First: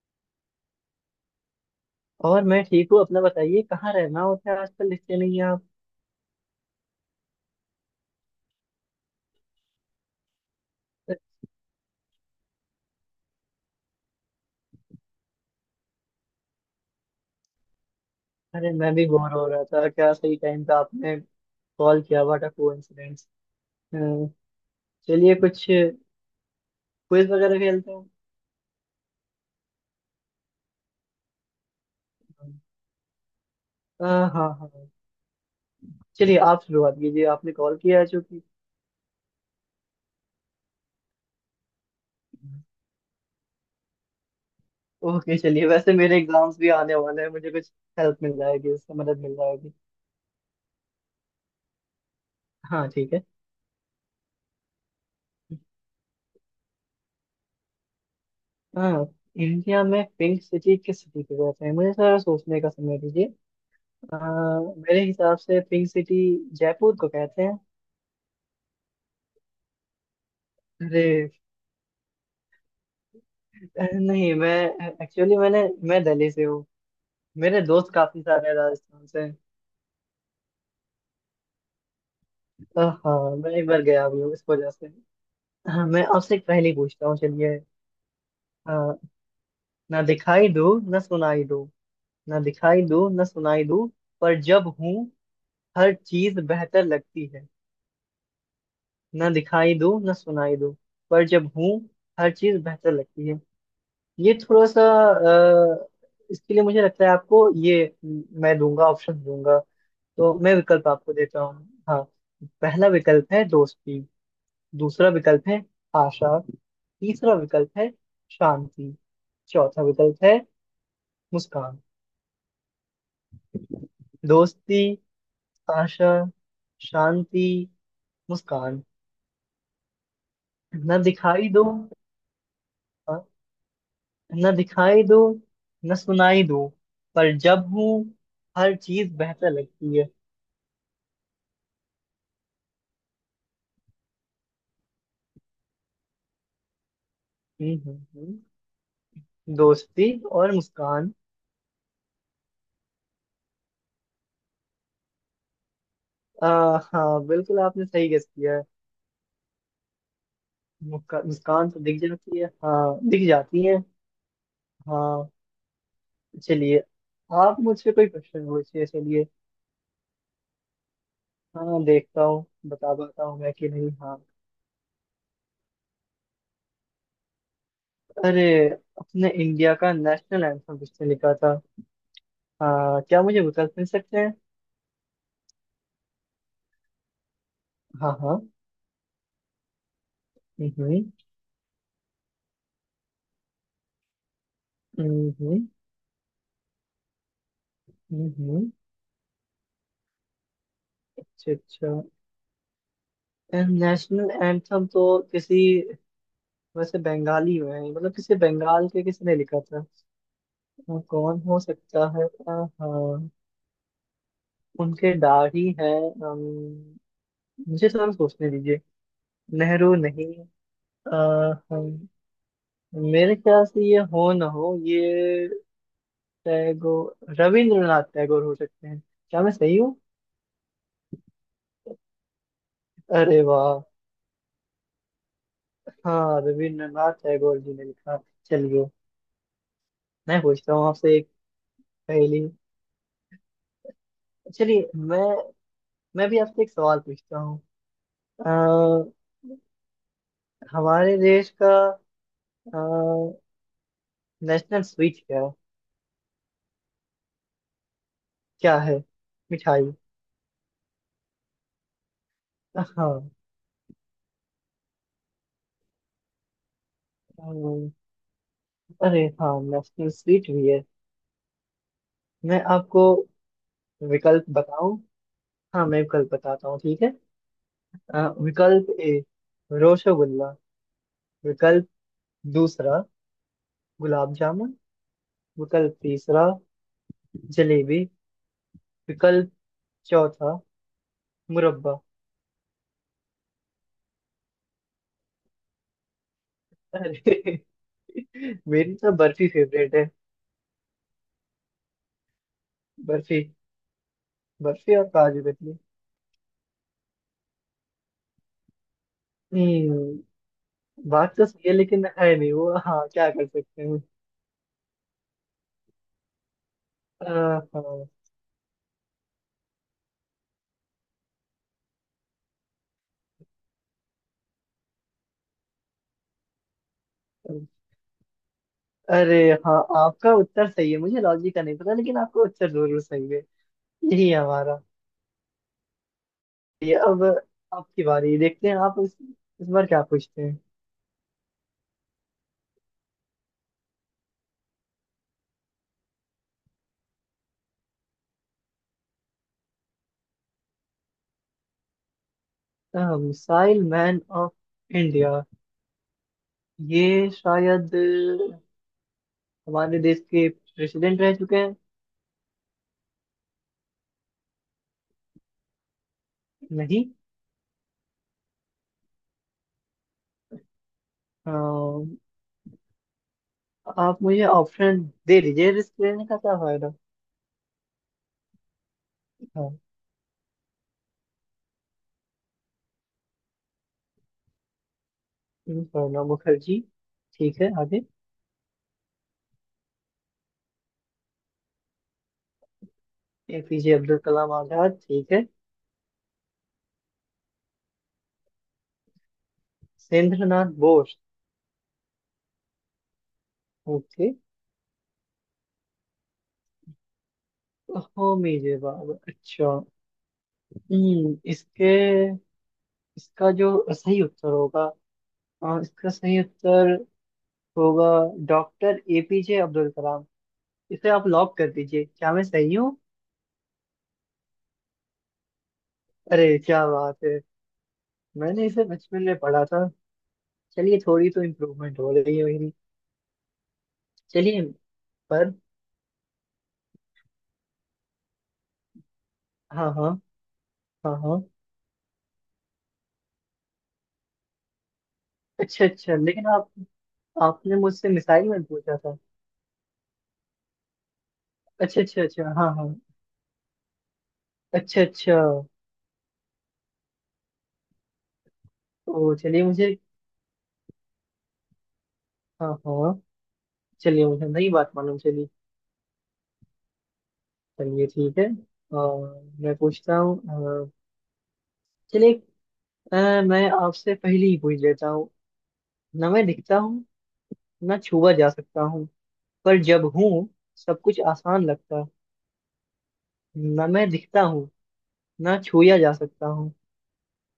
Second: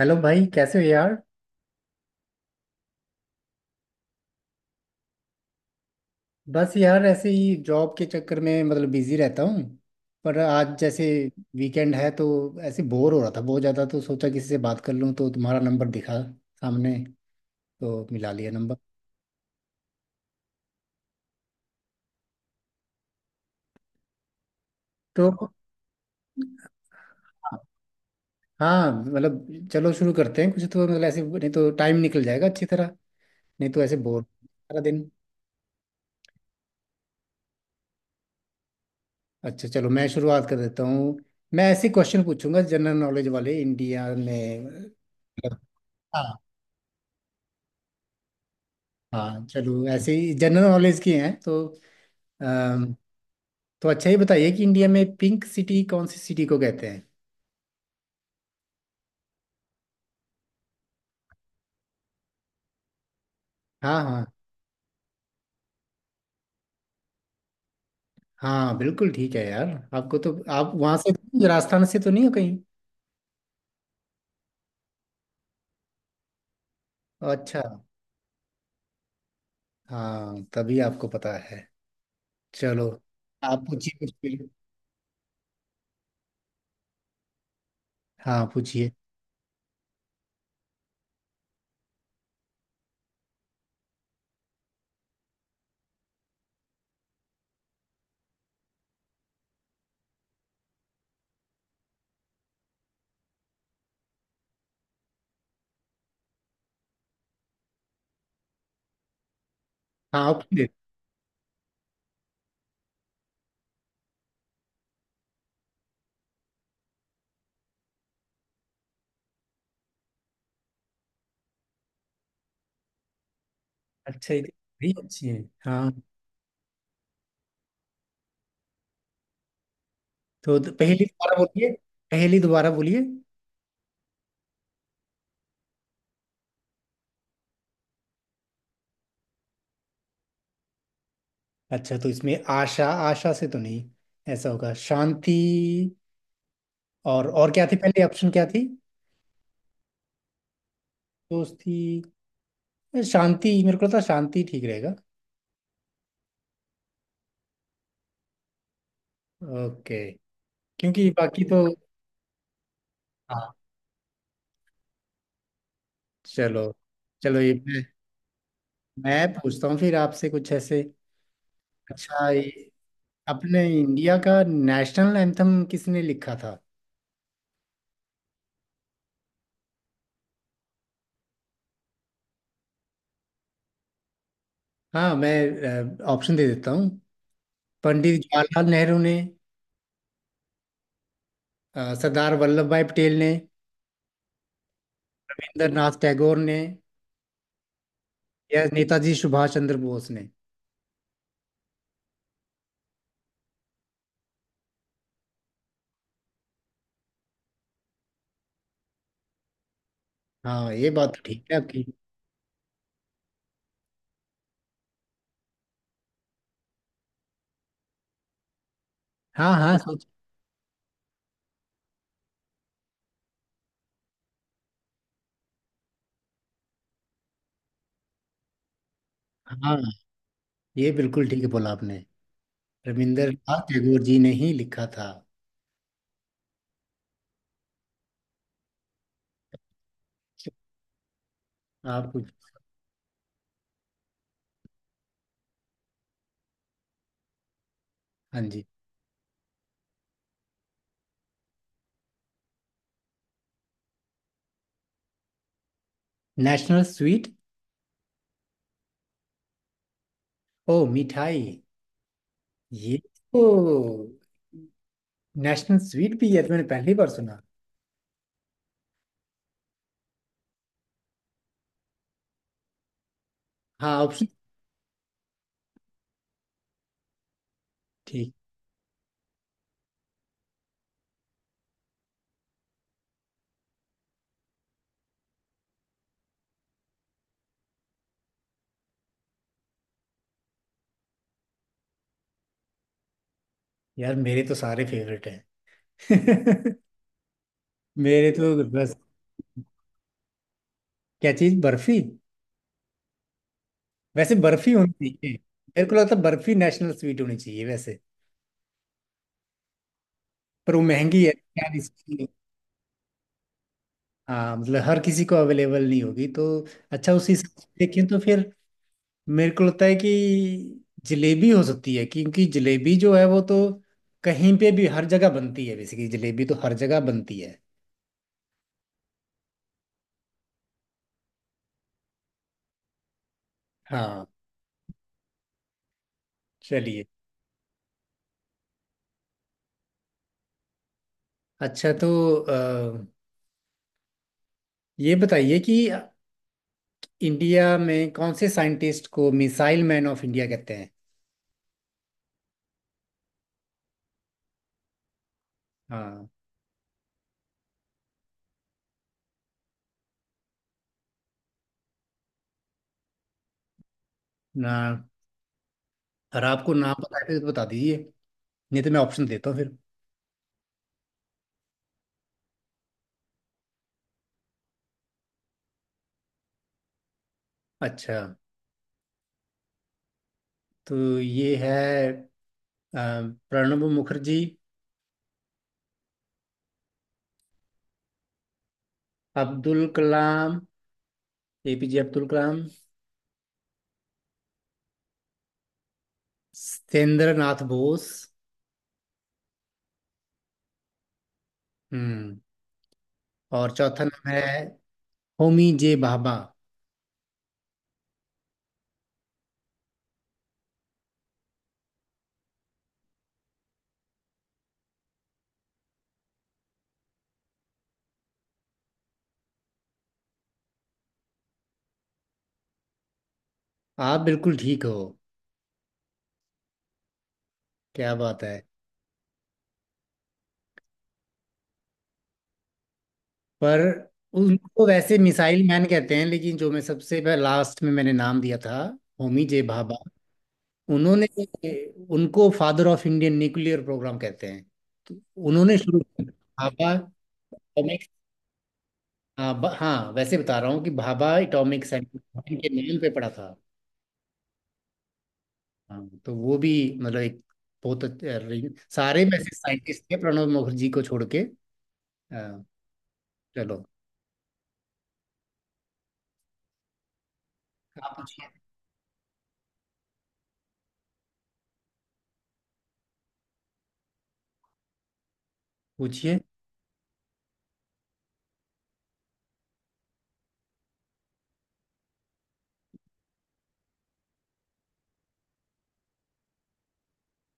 Hello भाई, कैसे हो यार। और मैं ठीक हूँ। अपना बताइए, कहाँ रहना होता है? आजकल दिखते नहीं है आप। बस यार ऐसे ही जॉब के चक्कर में मतलब बिजी रहता हूँ। पर आज जैसे वीकेंड है तो ऐसे बोर हो रहा था बहुत ज़्यादा, तो सोचा किसी से बात कर लूँ, तो तुम्हारा नंबर दिखा सामने, तो मिला लिया अरे नंबर। मैं भी बोर हो रहा था, क्या सही टाइम पे आपने कॉल किया, व्हाट अ कोइंसिडेंस। चलिए तो कुछ क्विज वगैरह खेलते हैं। हाँ मतलब चलो शुरू करते हैं कुछ, तो मतलब ऐसे, नहीं तो टाइम निकल जाएगा अच्छी तरह। नहीं तो ऐसे अ, बोर हाँ सारा हाँ। दिन। चलिए आप शुरुआत कीजिए, आपने कॉल किया है चूंकि। अच्छा, चलो मैं शुरुआत कर देता हूँ। मैं ऐसे क्वेश्चन पूछूंगा जनरल नॉलेज वाले, इंडिया में मतलब। ओके चलिए, वैसे मेरे हाँ, एग्जाम्स भी आने वाले हैं, मुझे कुछ हेल्प मिल जाएगी, उससे मदद मिल हाँ, जाएगी। चलो ऐसे ही जनरल नॉलेज की हैं तो। हाँ अम, ठीक है। तो अच्छा ही बताइए कि इंडिया में पिंक सिटी कौन सी सिटी को कहते हैं? हाँ, इंडिया में पिंक सिटी किस सिटी को कहते हैं, मुझे थोड़ा सोचने का समय दीजिए। हाँ, अ, हाँ, मेरे हिसाब से पिंक सिटी जयपुर को कहते हैं। हाँ। बिल्कुल ठीक है यार। आपको तो आप वहाँ से अरे। राजस्थान से तो नहीं हो कहीं? अरे नहीं मैं एक्चुअली मैंने मैं दिल्ली से हूँ। अच्छा। मेरे दोस्त काफी सारे हैं राजस्थान से। हाँ, तभी आपको पता है। चलो, हाँ, मैं आप एक बार पूछिए गया कुछ भी हूँ भी। इस वजह से। हाँ, मैं आपसे एक पहेली पूछता हूँ। चलिए। हाँ, अ, पूछिए। ना दिखाई दूँ, ना सुनाई दूँ। ना दिखाई दूँ, ना सुनाई दूँ, पर जब हूँ हर चीज बेहतर लगती है। ना दिखाई दूँ, ना सुनाई दूँ, पर जब हूँ हर चीज बेहतर लगती है। ये थोड़ा सा। अ, इसके लिए मुझे लगता है आपको ये मैं दूंगा ऑप्शन दूंगा। हाँ तो आप मैं पूछिए। विकल्प आपको देता हूँ। हाँ। पहला विकल्प है दोस्ती। दूसरा विकल्प है आशा। तीसरा विकल्प है शांति। चौथा विकल्प है मुस्कान। अच्छा, ये दोस्ती, भी अच्छी है, हाँ। आशा, शांति, मुस्कान। तो न पहेली दोबारा दिखाई दो। बोलिए। पहेली दोबारा बोलिए। हाँ, न दिखाई दो, न सुनाई दो, पर जब हूँ हर चीज बेहतर लगती है। अच्छा, तो इसमें आशा, आशा से तो नहीं? ऐसा होगा शांति। और क्या थी हम्म हम्म पहले ऑप्शन हम्म। क्या थी दोस्ती और मुस्कान। दोस्ती शांति मेरे को लगता है शांति ठीक रहेगा आ, हाँ बिल्कुल आपने सही गेस किया है। ओके क्योंकि बाकी तो मुस्कान तो दिख जाती है, हाँ दिख हाँ जाती है। हाँ। चलो चलिए, चलो ये आप मुझसे कोई क्वेश्चन पूछिए। मैं चलिए। पूछता हूँ फिर आपसे कुछ ऐसे। हाँ, देखता अच्छा, हूँ ये बता पाता हूँ मैं अपने कि नहीं, हाँ। इंडिया का नेशनल एंथम किसने लिखा था? अरे, अपने इंडिया का नेशनल एंथम किसने लिखा था। हाँ, क्या मुझे विकल्प मिल सकते हैं? हाँ, मैं ऑप्शन दे देता हूँ। हाँ पंडित हाँ। जवाहरलाल नेहरू ने, हम्म। सरदार वल्लभ भाई पटेल ने, हम्म रविंद्रनाथ नाथ टैगोर ने, हम्म, या हम्म। नेताजी सुभाष चंद्र बोस ने? अच्छा अच्छा। नेशनल एंथम तो किसी, वैसे बंगाली में है, मतलब किसी बंगाल के, किसने लिखा था। हाँ, ये बात तो कौन ठीक है हो आपकी। सकता है? हाँ, उनके दाढ़ी है। मुझे थोड़ा सोचने दीजिए। हाँ, हाँ, नेहरू सोच। नहीं। अ, हम, मेरे ख्याल से ये हो ना हो, ये टैगोर, रविंद्रनाथ टैगोर हो सकते हैं। क्या मैं सही हाँ, हूँ? ये बिल्कुल ठीक बोला आपने। अरे रविंद्रनाथ वाह! टैगोर जी ने ही लिखा था। हाँ रविंद्रनाथ टैगोर जी ने लिखा। चलिए, मैं पूछता हूँ आपसे एक आप पहेली। कुछ- चलिए, मैं भी आपसे एक सवाल पूछता हाँ जी। हूँ। हमारे देश का नेशनल स्वीट क्या, नेशनल स्वीट? क्या है मिठाई? ओ, मिठाई। ये हाँ। तो नेशनल स्वीट भी है तो मैंने पहली बार सुना। अम, अरे हाँ, नेशनल स्वीट भी है। मैं आपको हाँ, ऑप्शन। विकल्प बताऊं, हाँ मैं विकल्प बताता हूँ, ठीक है। अ, ठीक। विकल्प ए रसगुल्ला। विकल्प दूसरा गुलाब जामुन। विकल्प तीसरा जलेबी। विकल्प चौथा मुरब्बा। यार मेरे तो सारे फेवरेट हैं। अरे मेरे तो बस। मेरी तो बर्फी फेवरेट है। क्या चीज, बर्फी? बर्फी। वैसे बर्फी होनी बर्फी और चाहिए, काजू कतली। मेरे को लगता है बर्फी नेशनल स्वीट होनी चाहिए वैसे। हम्म। पर वो महंगी है बात तो सही है, यार लेकिन इसकी। है नहीं वो, हाँ क्या कर सकते हैं। हाँ मतलब हर किसी को अवेलेबल नहीं होगी तो। अच्छा, उसी हिसाब से देखें हाँ, तो फिर मेरे को लगता है कि जलेबी हो सकती है, क्योंकि जलेबी जो है वो तो कहीं पे भी हर जगह बनती है, बेसिकली जलेबी तो हर जगह बनती है। अरे हाँ आपका उत्तर सही है, मुझे लॉजिक का नहीं पता, लेकिन आपका उत्तर जरूर सही है। हाँ। यही है हमारा। ये चलिए, अब आपकी बारी, देखते हैं आप इस बार क्या पूछते हैं। अच्छा तो अ, ये बताइए कि इंडिया में कौन से साइंटिस्ट को मिसाइल मैन ऑफ इंडिया कहते हैं? Missile man of India. हाँ, ये शायद हमारे देश के प्रेसिडेंट रह चुके हैं। ना। और आपको नाम नहीं। पता है तो बता दीजिए, नहीं तो मैं ऑप्शन देता हूँ फिर। अ, आप मुझे ऑप्शन दे दीजिए, रिस्क लेने का क्या फायदा। अच्छा, हाँ, तो ये है अ, प्रणब मुखर्जी, प्रणब मुखर्जी ठीक है। आगे। अब्दुल कलाम, एपीजे अब्दुल कलाम, एपीजे अब्दुल कलाम आजाद ठीक है। सत्येंद्र नाथ बोस, सत्येंद्रनाथ बोस। हम्म और चौथा नाम ओके। है होमी जे भाभा। होमी जवाब अच्छा। हम्म, इसके इसका जो सही उत्तर होगा। हाँ, इसका सही उत्तर होगा डॉक्टर एपीजे अब्दुल कलाम। इसे आप लॉक कर दीजिए, क्या मैं सही हूँ? आप बिल्कुल ठीक हो। अरे क्या बात है! क्या बात है। मैंने इसे बचपन में पढ़ा था। चलिए, थोड़ी तो इम्प्रूवमेंट हो रही है मेरी। पर चलिए। उनको वैसे पर मिसाइल मैन कहते हैं, लेकिन जो मैं सबसे लास्ट में मैंने नाम दिया था, होमी जे हाँ भाभा, हाँ। हाँ उन्होंने, हाँ। उनको father of Indian nuclear programme कहते हैं, तो उन्होंने अच्छा शुरू अच्छा, किया लेकिन था। आप भाभा आपने मुझसे atomic- मिसाइल में पूछा था। हाँ, हाँ, वैसे बता रहा हूँ कि भाभा एटॉमिक अच्छा सेंटर अच्छा अच्छा। इनके हाँ हाँ। नाम पे पड़ा था। अच्छा अच्छा। हाँ, तो वो भी मतलब एक बहुत सारे ओ वैसे चलिए मुझे। साइंटिस्ट थे, प्रणब मुखर्जी को छोड़ के। अ, हाँ हाँ। चलो, चलिए मुझे नई बात मालूम चली। चलिए आप ठीक पूछिए। है। और मैं पूछता हूँ। अ, चलिए। मैं आपसे पहले ही पूछ लेता हूँ। ना पूछिए। मैं दिखता हूँ, ना छुआ जा सकता हूँ, पर जब हूँ सब कुछ आसान लगता। ना मैं दिखता हूँ, ना छुआ जा सकता हूँ,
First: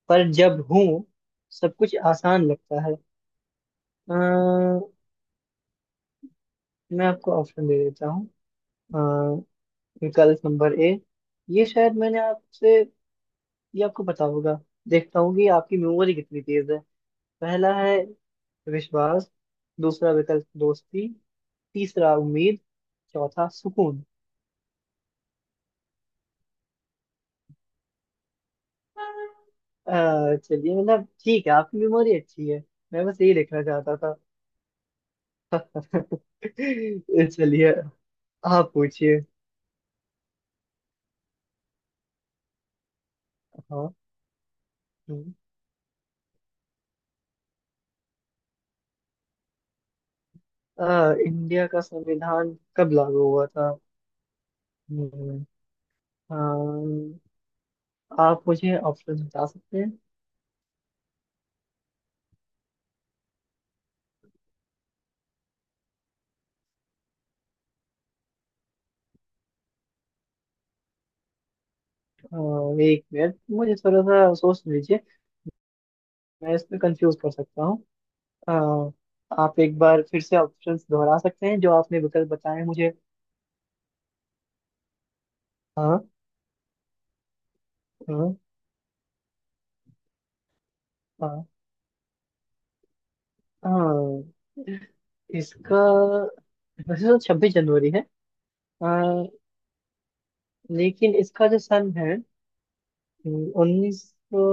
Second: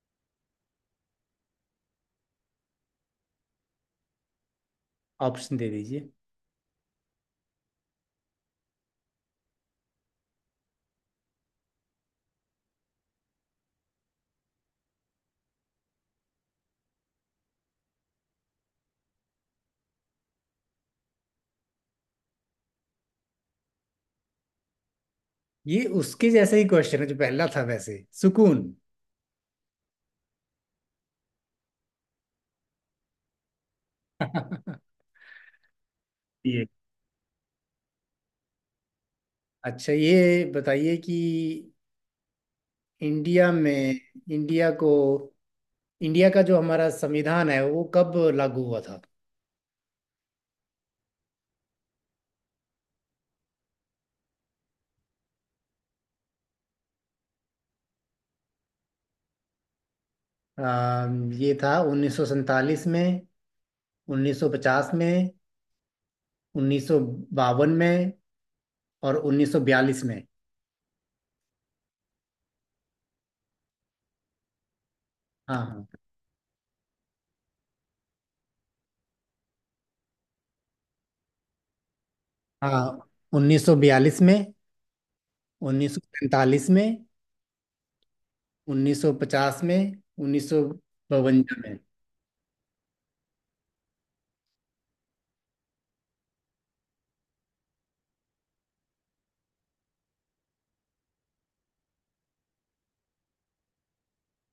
पर जब हूँ सब कुछ आसान लगता है। अ, ऑप्शन दे दीजिए। मैं आपको ऑप्शन दे देता हूँ। विकल्प नंबर ए। ये शायद मैंने आपसे ये आपको पता होगा। देखता हूँ कि आपकी मेमोरी कितनी तेज है। पहला है विश्वास। दूसरा विकल्प दोस्ती। तीसरा उम्मीद। चौथा सुकून। ये उसके जैसा ही क्वेश्चन है जो पहला था, वैसे सुकून। चलिए, मतलब ठीक है, आपकी मेमोरी अच्छी है। मैं बस यही लिखना चाहता था। ये चलिए, आप पूछिए। अच्छा, ये बताइए कि इंडिया हाँ। में, इंडिया को, हम्म। इंडिया का जो हमारा संविधान है वो कब लागू हुआ था? इंडिया का संविधान कब लागू हुआ था? हम्म। अ, आप मुझे ऑप्शन बता सकते हैं? ये था 1947 में, 1950 में, 1952 में और 1942 में? अ, 1 मिनट, मुझे थोड़ा सा सोच लीजिए। हाँ, मैं इसमें कंफ्यूज कर सकता हूँ। अ, आप एक बार फिर से ऑप्शंस दोहरा सकते हैं, जो आपने विकल्प बताए हैं हाँ, मुझे। हाँ। 1942 में, हाँ 1945 में, हाँ। 1950 में, 1952 हाँ में? हाँ। इसका वैसे तो 26 जनवरी है। अ, लेकिन इसका जो सन है, उन्नीस सौ।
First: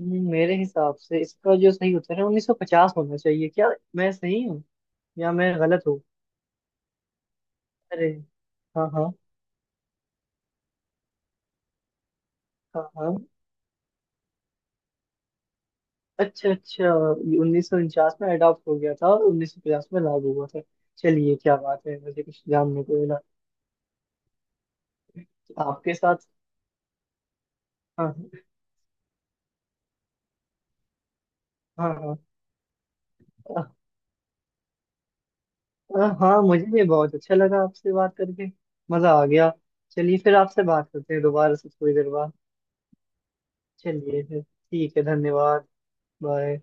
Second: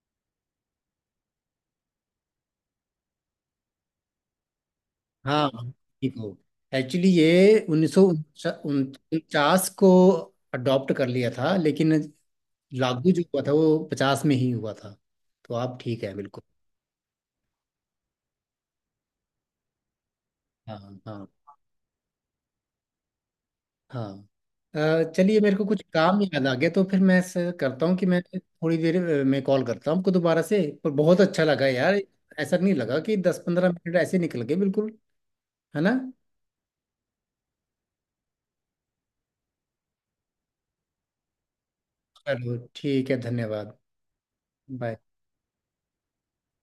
मेरे हिसाब से इसका जो सही उत्तर है 1950 होना चाहिए, क्या मैं सही हूँ या हाँ। मैं गलत हूँ? देखो, एक्चुअली ये उन्नीस सौ अरे। हाँ हाँ। उनचास को अडॉप्ट कर लिया था, लेकिन हाँ लागू हाँ। जो हुआ था वो 1950 में ही हुआ था, तो आप ठीक है बिल्कुल। अच्छा अच्छा। ये 1949 में अडॉप्ट हो गया था, और 1950 में लागू हुआ था। हाँ, हाँ, चलिए, क्या बात है, मुझे कुछ जानने को मिला। हाँ। चलिए, मेरे को कुछ आपके काम साथ। याद आ गया तो फिर मैं ऐसा करता हूँ कि हाँ। मैं थोड़ी देर में कॉल करता हूँ आपको दोबारा से, पर बहुत अच्छा लगा हाँ यार। हाँ। ऐसा नहीं लगा कि दस अ- पंद्रह मिनट ऐसे निकल गए बिल्कुल, है ना? हाँ, मुझे भी बहुत अच्छा लगा आपसे बात करके, मजा आ गया। चलिए फिर आपसे बात करते हैं दोबारा से थोड़ी देर बाद। चलो, ठीक है, धन्यवाद। चलिए फिर बाय। ठीक है, धन्यवाद। बाय।